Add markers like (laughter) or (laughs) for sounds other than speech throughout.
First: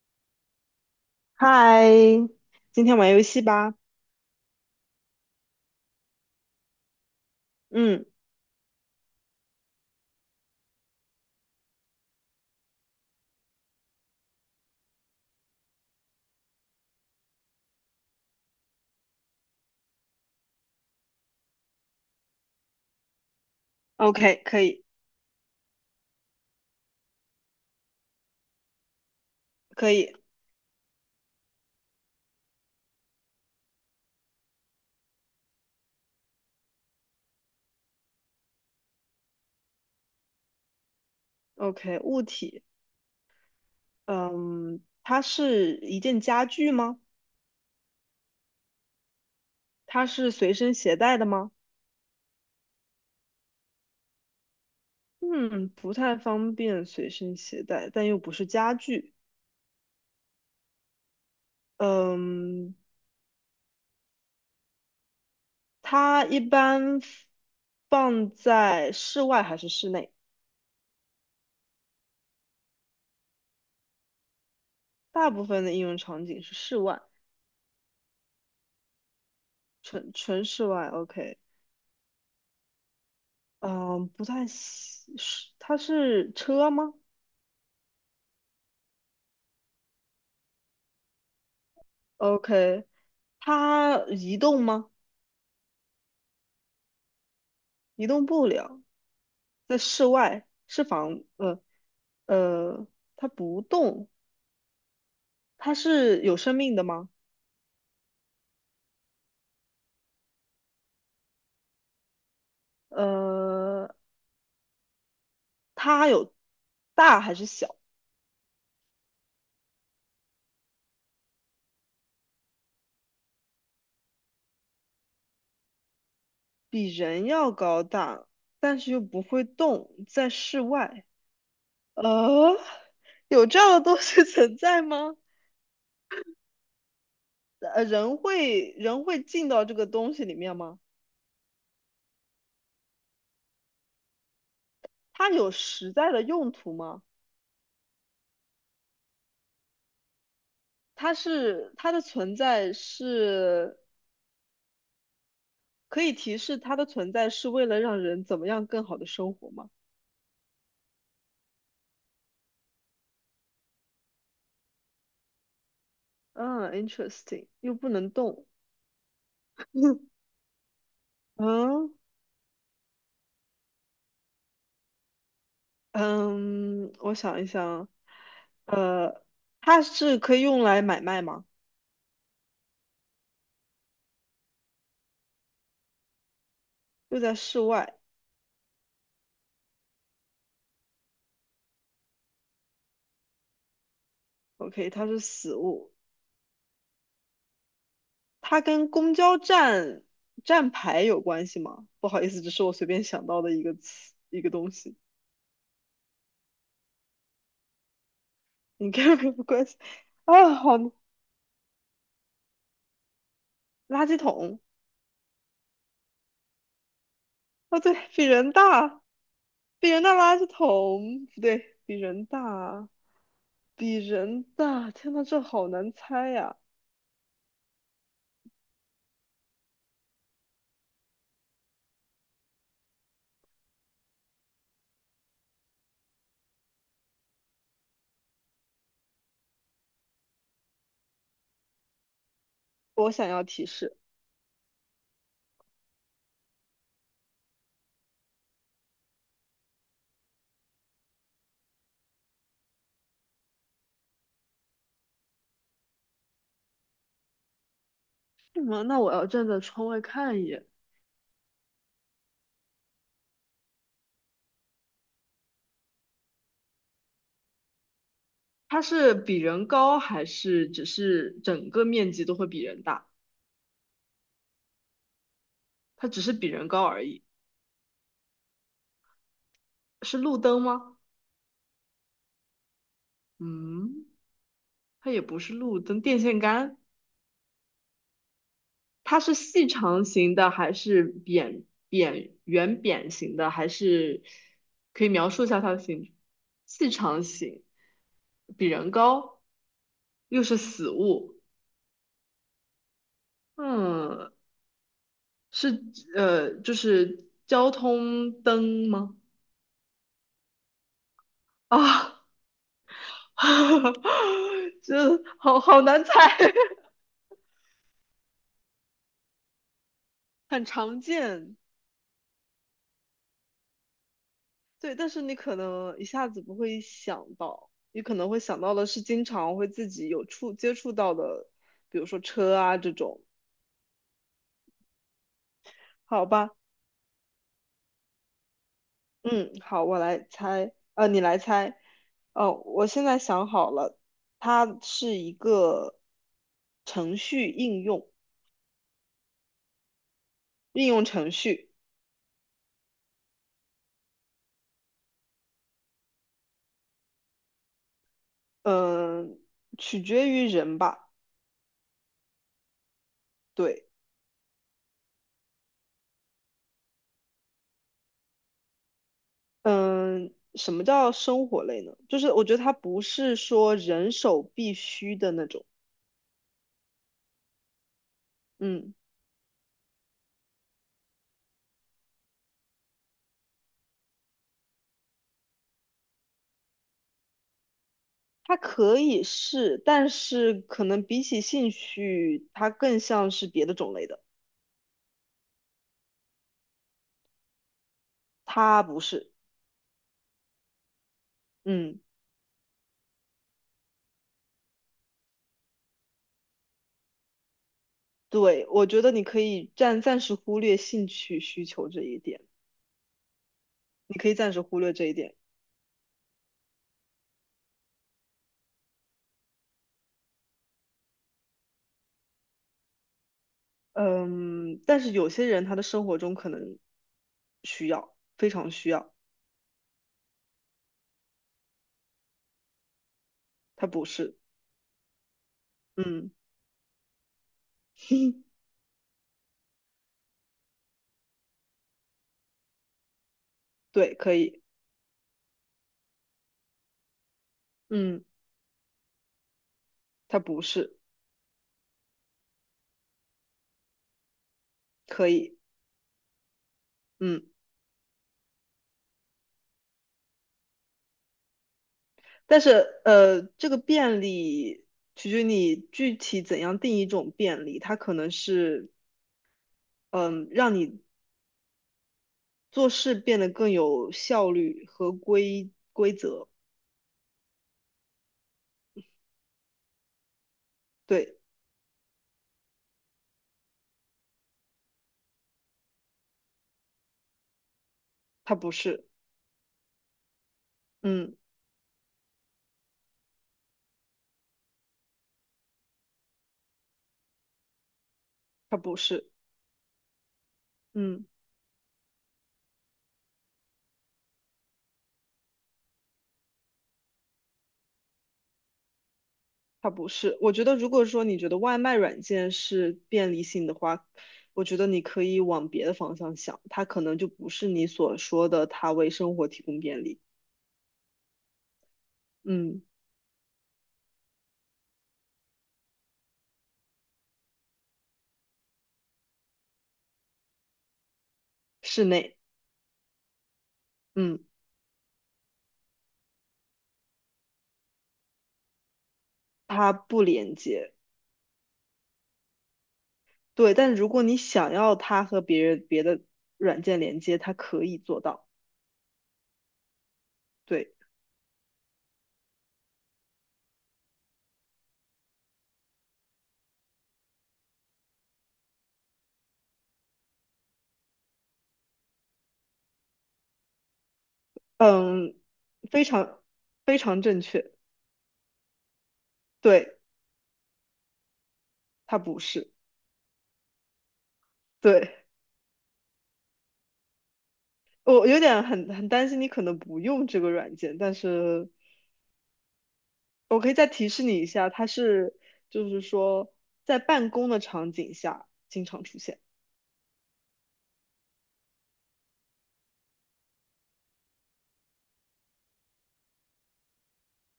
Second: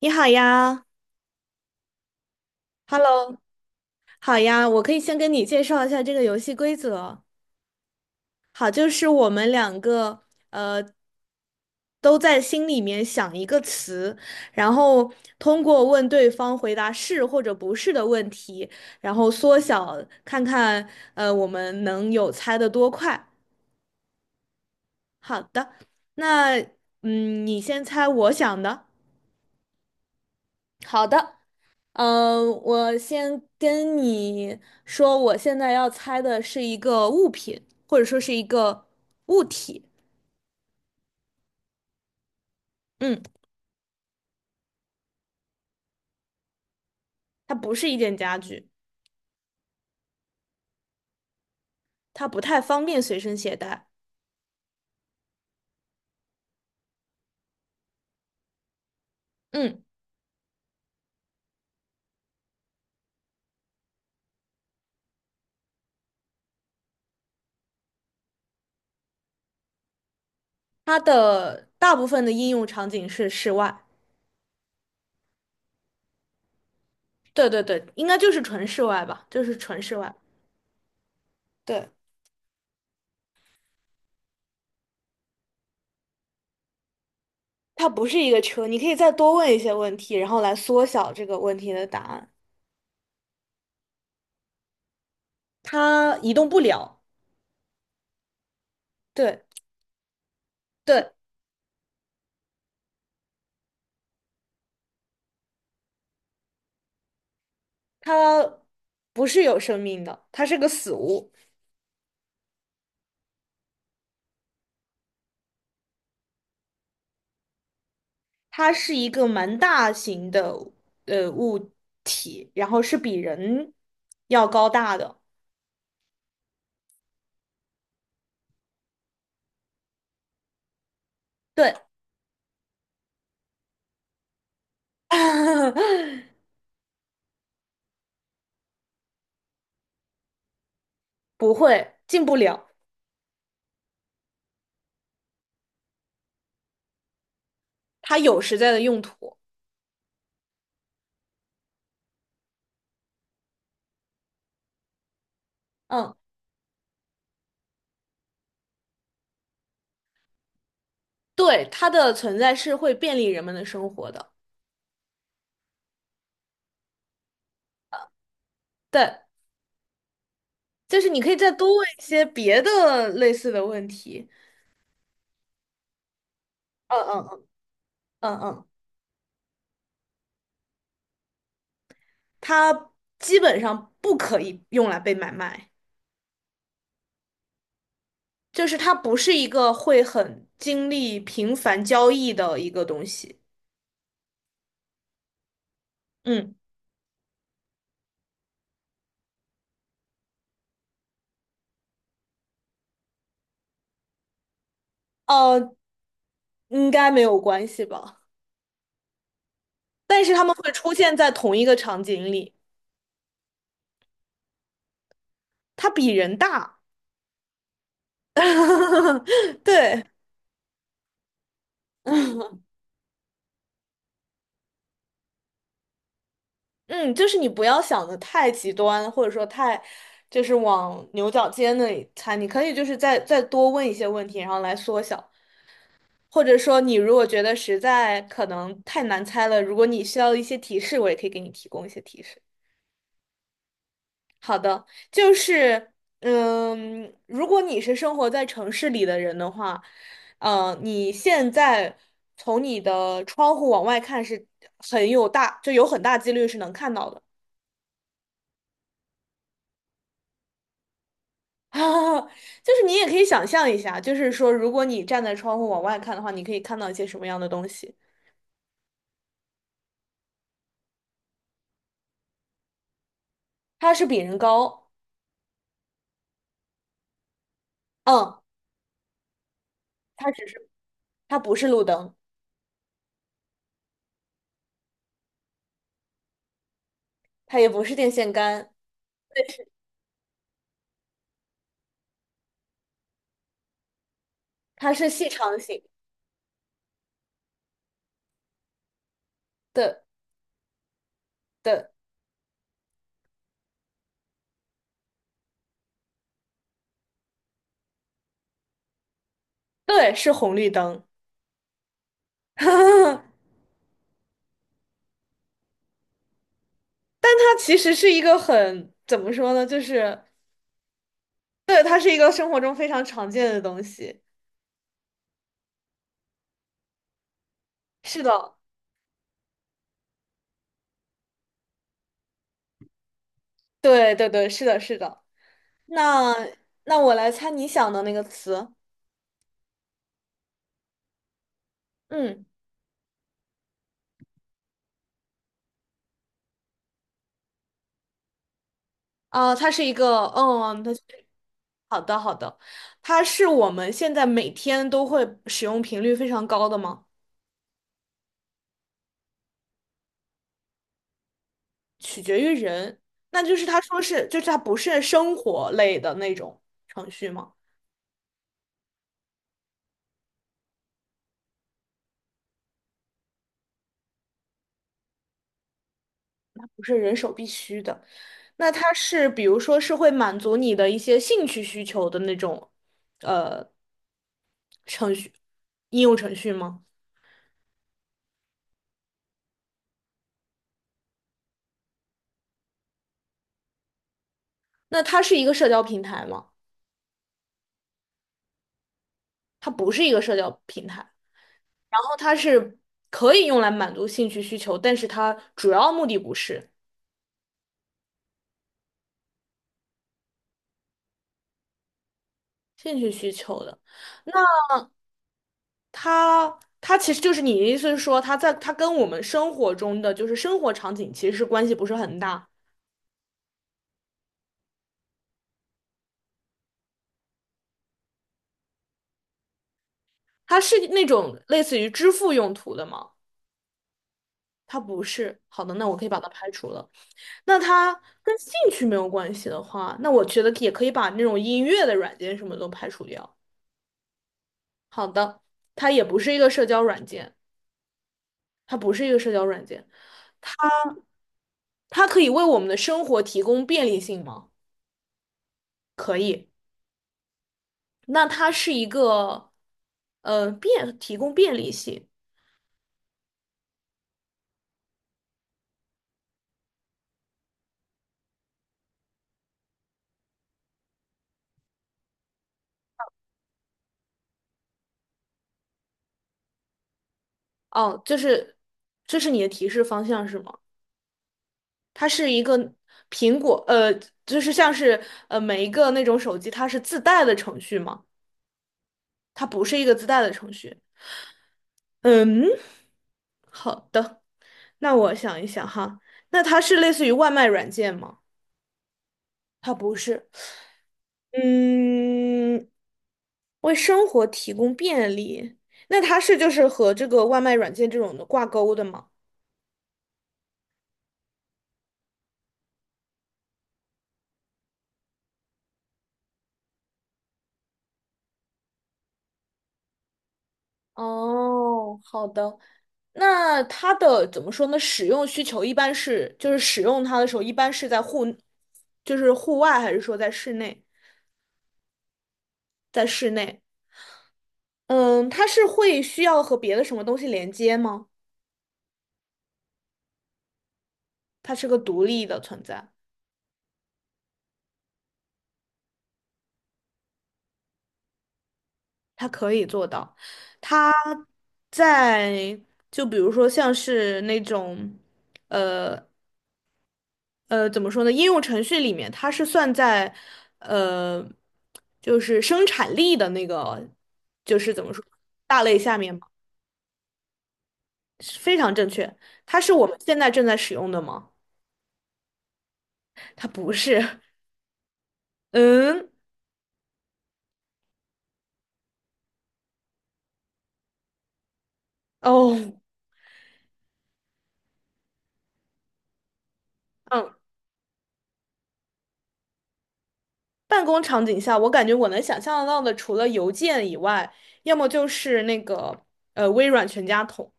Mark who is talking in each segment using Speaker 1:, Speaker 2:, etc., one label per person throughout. Speaker 1: 你好呀
Speaker 2: 嗨，今天玩游
Speaker 1: ，Hello，
Speaker 2: 戏吧。
Speaker 1: 好呀，我可以先跟你介绍一下这个游戏规则。
Speaker 2: 嗯
Speaker 1: 好，就是我们两个呃都在心里面想一个词，然后通过问对方回答是或者不是的问题，然后缩小看看我们能有猜的多快。
Speaker 2: ，OK，可以，
Speaker 1: 好的，那嗯，你先猜我想的。
Speaker 2: 可以
Speaker 1: 好的。我先跟你说，我现在要猜的是一个物品，或者说是一个物体。
Speaker 2: ，OK。物体，
Speaker 1: 嗯，
Speaker 2: 嗯，它是一件家具吗？
Speaker 1: 它不是一件家具，
Speaker 2: 它是随身携带的吗？
Speaker 1: 它不太方便随身携带。
Speaker 2: 嗯，不太方便随身携带，但又不是家具。
Speaker 1: 嗯，
Speaker 2: 嗯，它一般放在室外还是室内？
Speaker 1: 它的大部分的应用场景是室外。
Speaker 2: 大部分的应用场景是室外，
Speaker 1: 对对对，应该就是纯室外吧，就是纯室
Speaker 2: 纯
Speaker 1: 外。
Speaker 2: 纯室外。OK，
Speaker 1: 对，
Speaker 2: 嗯，不太喜，是它是车吗？
Speaker 1: 它不是一个车，你可以再多问一些问题，然后来缩小这个问题的答案。
Speaker 2: OK，它移动吗？
Speaker 1: 它移动不了。
Speaker 2: 移动不了，
Speaker 1: 对。
Speaker 2: 在室外是
Speaker 1: 对，
Speaker 2: 房，呃呃，它不动，它是有生命的吗？
Speaker 1: 它不是有生命的，它是个死物，
Speaker 2: 呃，它有大还是小？
Speaker 1: 它是一个蛮大型的物体，然后是比人要高大的。
Speaker 2: 比人要高大，但是又不会动，在室外。
Speaker 1: 对，
Speaker 2: 呃，有这样的东西 (laughs) 存在吗？
Speaker 1: (laughs)
Speaker 2: 人会进到这个东西里面吗？
Speaker 1: 不会，进不了，
Speaker 2: 它有实在的用途吗？
Speaker 1: 它有实在的用途。
Speaker 2: 它是它的存在是可
Speaker 1: 嗯，
Speaker 2: 以提示它的存在是为了让人怎么样更好的生活吗？
Speaker 1: 对，它的存在是会便利人们的生活的。
Speaker 2: 嗯，interesting，又不能动。
Speaker 1: 对，
Speaker 2: (laughs)
Speaker 1: 就是你可以再多问
Speaker 2: 嗯
Speaker 1: 一些别的类似的问题。
Speaker 2: 嗯，
Speaker 1: 嗯
Speaker 2: 我
Speaker 1: 嗯嗯，
Speaker 2: 想一想，
Speaker 1: 嗯嗯，
Speaker 2: 呃，它是可以用来买卖吗？
Speaker 1: 它基本上不可以用来被买卖。
Speaker 2: 又在室外
Speaker 1: 就是它不是一个会很经历频繁交易的一个东西。
Speaker 2: ，OK，它是死物，
Speaker 1: 嗯，
Speaker 2: 它跟公交站站牌有关系吗？不好意思，只是我随便想到的一个词，一个东西，
Speaker 1: 呃，应该没有关系吧？
Speaker 2: 应该没有关系。
Speaker 1: 但是他们
Speaker 2: 啊，
Speaker 1: 会
Speaker 2: 好，
Speaker 1: 出
Speaker 2: 垃
Speaker 1: 现在同一个场景里，
Speaker 2: 圾桶。
Speaker 1: 它比人大。
Speaker 2: 哦，对，比人大，
Speaker 1: (laughs)
Speaker 2: 比人
Speaker 1: 对，
Speaker 2: 大垃圾桶，不对，比人大，比人大，天呐，这好难猜呀！
Speaker 1: 嗯，就是你不要想的太极端，或者说太，就是往牛角尖那里猜。你可以就是再多问一些问题，然后来缩小。或者说，你如果觉得实在可能太难猜了，如果你需要一些提示，我也可以给你提供一些提示。
Speaker 2: 我想要提示，
Speaker 1: 好的，就是，嗯，如果你是生活在城市里的人的话，你现在从你的窗户往外看是很有大，就有很大几率是能看到的。
Speaker 2: 什么？那我要站在窗外看一眼，
Speaker 1: (laughs) 就是你也可以想象一下，就是说，如果你站在窗户往外看的话，你可以看到一些什么样的东西？
Speaker 2: 它是比人高还是只是整个面积都会比人大？
Speaker 1: 它是比人高，
Speaker 2: 它只是比人高而已，
Speaker 1: 嗯，
Speaker 2: 是
Speaker 1: 它
Speaker 2: 路
Speaker 1: 只
Speaker 2: 灯
Speaker 1: 是，
Speaker 2: 吗？
Speaker 1: 它不是路灯，
Speaker 2: 嗯，它也不是路灯，电线杆。
Speaker 1: 它也不是电线杆，
Speaker 2: 它是细长型的还是扁扁圆扁型的？还是
Speaker 1: 它
Speaker 2: 可以
Speaker 1: 是细
Speaker 2: 描述一
Speaker 1: 长
Speaker 2: 下它的
Speaker 1: 型
Speaker 2: 形状？细长型，比人高，
Speaker 1: 的
Speaker 2: 又是死物。
Speaker 1: 的，
Speaker 2: 嗯，是就是交通灯吗？
Speaker 1: 对，是红绿灯。
Speaker 2: 啊，
Speaker 1: (laughs)
Speaker 2: (laughs) 这好好难猜，
Speaker 1: 但它其实是一个很，怎么说呢？就是，
Speaker 2: (laughs) 很常见。
Speaker 1: 对，它是一个生活中非常常见的东西。
Speaker 2: 对，但是你可能一下子不会想到，你可
Speaker 1: 是
Speaker 2: 能会
Speaker 1: 的，
Speaker 2: 想到的是经常会自己有接触到的，比如说车啊这种，
Speaker 1: 对对对，是的，是的。
Speaker 2: 好
Speaker 1: 那
Speaker 2: 吧？
Speaker 1: 那我来猜你想的那个词。
Speaker 2: 嗯，好，我来猜，你来猜，
Speaker 1: 嗯，
Speaker 2: 哦，我现在想好了，它是一个程序应用，
Speaker 1: 啊、它是一个，嗯，
Speaker 2: 应
Speaker 1: 它是
Speaker 2: 用程序，
Speaker 1: 好的好的，它是我们现在每天都会使用频率非常高的吗？
Speaker 2: 嗯、取决于人吧，
Speaker 1: 取决于人。那就是他
Speaker 2: 对，
Speaker 1: 说是，就是它不是生活类的那种程序吗？
Speaker 2: 嗯、什么叫生活类呢？就是我觉得它不是说人手必须的那种，
Speaker 1: 不是人手必须的。那它
Speaker 2: 嗯。
Speaker 1: 是比如说是会满足你的一些兴趣需求的那种呃程序应用程序吗？
Speaker 2: 它可以是，但是可能比起兴趣，它更像是别的种类的。
Speaker 1: 那它是一个社交平台吗？
Speaker 2: 他不是，
Speaker 1: 它不是一个社交平台，
Speaker 2: 嗯，
Speaker 1: 然后它是可以用来满足兴趣需求，但是它主要目的不是
Speaker 2: 对，我觉得你可以暂时忽略兴趣需求这一点，
Speaker 1: 兴趣需求的。
Speaker 2: 你可
Speaker 1: 那
Speaker 2: 以暂时忽略这一点。
Speaker 1: 它其实就是你的意思是说，它在它跟我们生活中的就是生活场景其实是关系不是很大，
Speaker 2: 嗯，但是有些人他的生活中可能需要，非常需要，
Speaker 1: 它是那种类似于支付用途的吗？
Speaker 2: 他不是，
Speaker 1: 它不是。好的，那我可以把它
Speaker 2: 嗯，
Speaker 1: 排除了。那它跟兴
Speaker 2: (laughs)
Speaker 1: 趣没有关系的话，那我觉得也可以把那种音乐的软件什么都排除掉。
Speaker 2: 对，可以，
Speaker 1: 好的，它也不是一个社交软件，
Speaker 2: 嗯，
Speaker 1: 它不是一个社交软件，
Speaker 2: 他
Speaker 1: 它
Speaker 2: 不是，
Speaker 1: 它可以为我们的生活提供便利性吗？
Speaker 2: 可以，
Speaker 1: 可以。
Speaker 2: 嗯。
Speaker 1: 那它是一个，便提供便利性。
Speaker 2: 但是这个便利取决于你具体怎样定义一种便利，它可能是嗯让你做事变得更有效率和规则，
Speaker 1: 哦，就是这是你的提示方向是吗？
Speaker 2: 对，
Speaker 1: 它是一个苹果，呃，就是像是每一个那种手机，它是自带的程序吗？
Speaker 2: 它不是，
Speaker 1: 它不是一个自带的程序。
Speaker 2: 嗯，
Speaker 1: 嗯，好的，那我想一想哈，那它是类似于外卖软件吗？
Speaker 2: 它不是，
Speaker 1: 它不是。
Speaker 2: 嗯，
Speaker 1: 嗯，为生活提供便利，那它是就是和这个外卖软件这种的挂钩的吗？
Speaker 2: 它不是。我觉得如果说你觉得外卖软件是便利性的话，我觉得你可以往别的方向想，它可能就不是你所说的它为生活提供便利，
Speaker 1: 哦，好的。
Speaker 2: 嗯，
Speaker 1: 那它的怎么说呢？使用需求一般是，就是使用它的时候，一般是在户，就是户外，还是说在室内？
Speaker 2: 室内，
Speaker 1: 在室内，
Speaker 2: 嗯，
Speaker 1: 嗯，它是会需要和别的什么东西连接吗？
Speaker 2: 它不连接。
Speaker 1: 它是个独立的存在，
Speaker 2: 对，但如果你想要它和别人别的软件连接，它可以做到。
Speaker 1: 它可以做到。它
Speaker 2: 对，
Speaker 1: 在，就比如说像是那种，呃怎么说呢？应用程序里面它是算在，呃，就是生产力的那个，就是怎么说，
Speaker 2: 嗯，
Speaker 1: 大类下
Speaker 2: 非
Speaker 1: 面嘛，
Speaker 2: 常非常正确。
Speaker 1: 是非常正确。它是我们
Speaker 2: 对，
Speaker 1: 现在正在使用的吗？
Speaker 2: 它不是。
Speaker 1: 它不是。
Speaker 2: 对，
Speaker 1: (laughs) 嗯，
Speaker 2: 我有点很担心你可能不用这个软件，但是
Speaker 1: 哦，
Speaker 2: 我可以再提示你一下，就是说在办
Speaker 1: 嗯，
Speaker 2: 公的场景下经常出现。
Speaker 1: 办公场景下，我感觉我能想象得到的，除了邮件以外，要么就是那个微软全家桶，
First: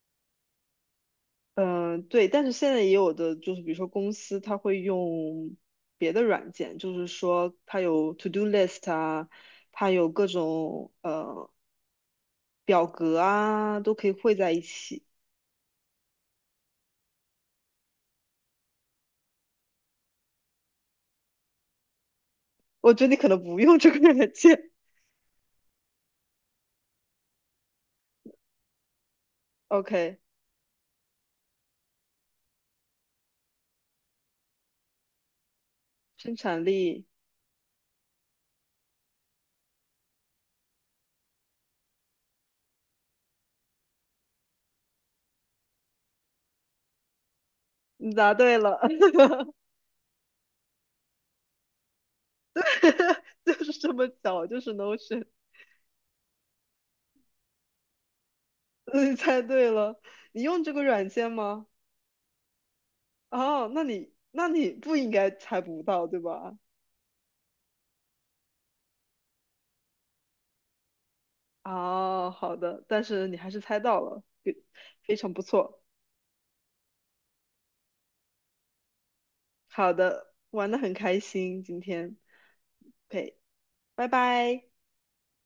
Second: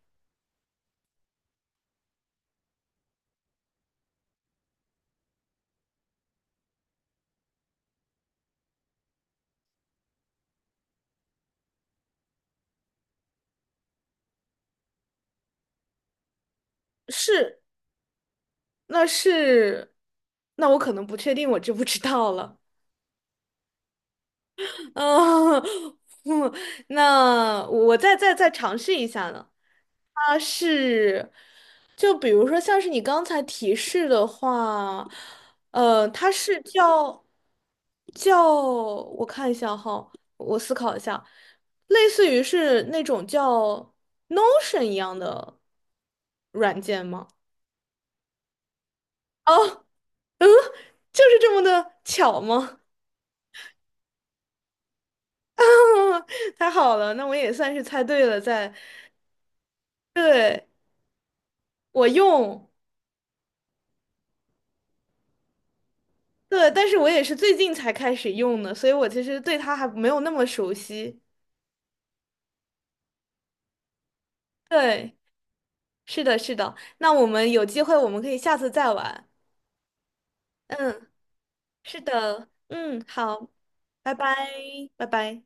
Speaker 2: 嗯，对，但是现在也有的就是，比如说公司它会用别的软件，就是说它有 to do list 啊，它有各种表格啊，都可以汇在一起。
Speaker 1: 是，那是，那我可能不确定，我知不知道了。
Speaker 2: 我觉得你可能不用这个软件。
Speaker 1: 嗯，(laughs) 那我再再尝试一下呢。
Speaker 2: (laughs) OK，
Speaker 1: 它是，就比如说像是你刚才提示的话，它
Speaker 2: 生
Speaker 1: 是
Speaker 2: 产力，
Speaker 1: 叫叫，我看一下哈，我思考一下，类似于是那种叫 Notion 一样的软件吗？
Speaker 2: 你答对了，
Speaker 1: 哦，嗯，就是这么的巧吗？
Speaker 2: (laughs) 就是这么巧，就是 Notion，
Speaker 1: (laughs) 太好了，那我也算是猜对了，在
Speaker 2: 嗯你猜对了。你用
Speaker 1: 对。
Speaker 2: 这个软件吗？
Speaker 1: 我用，
Speaker 2: 哦，那你不应该猜不到，对吧？
Speaker 1: 对，但是我也是最近才开始用的，所以我其实对它还没有那么熟悉。
Speaker 2: 哦，好的，但是你还是猜到了，非非
Speaker 1: 对，
Speaker 2: 常不错。
Speaker 1: 是的，是的。那我们有机会，我们可以下次再玩。
Speaker 2: 好的，玩的很
Speaker 1: 嗯，
Speaker 2: 开心，今
Speaker 1: 是
Speaker 2: 天
Speaker 1: 的，嗯，
Speaker 2: ，OK，
Speaker 1: 好，
Speaker 2: 拜
Speaker 1: 拜拜，
Speaker 2: 拜。
Speaker 1: 拜拜。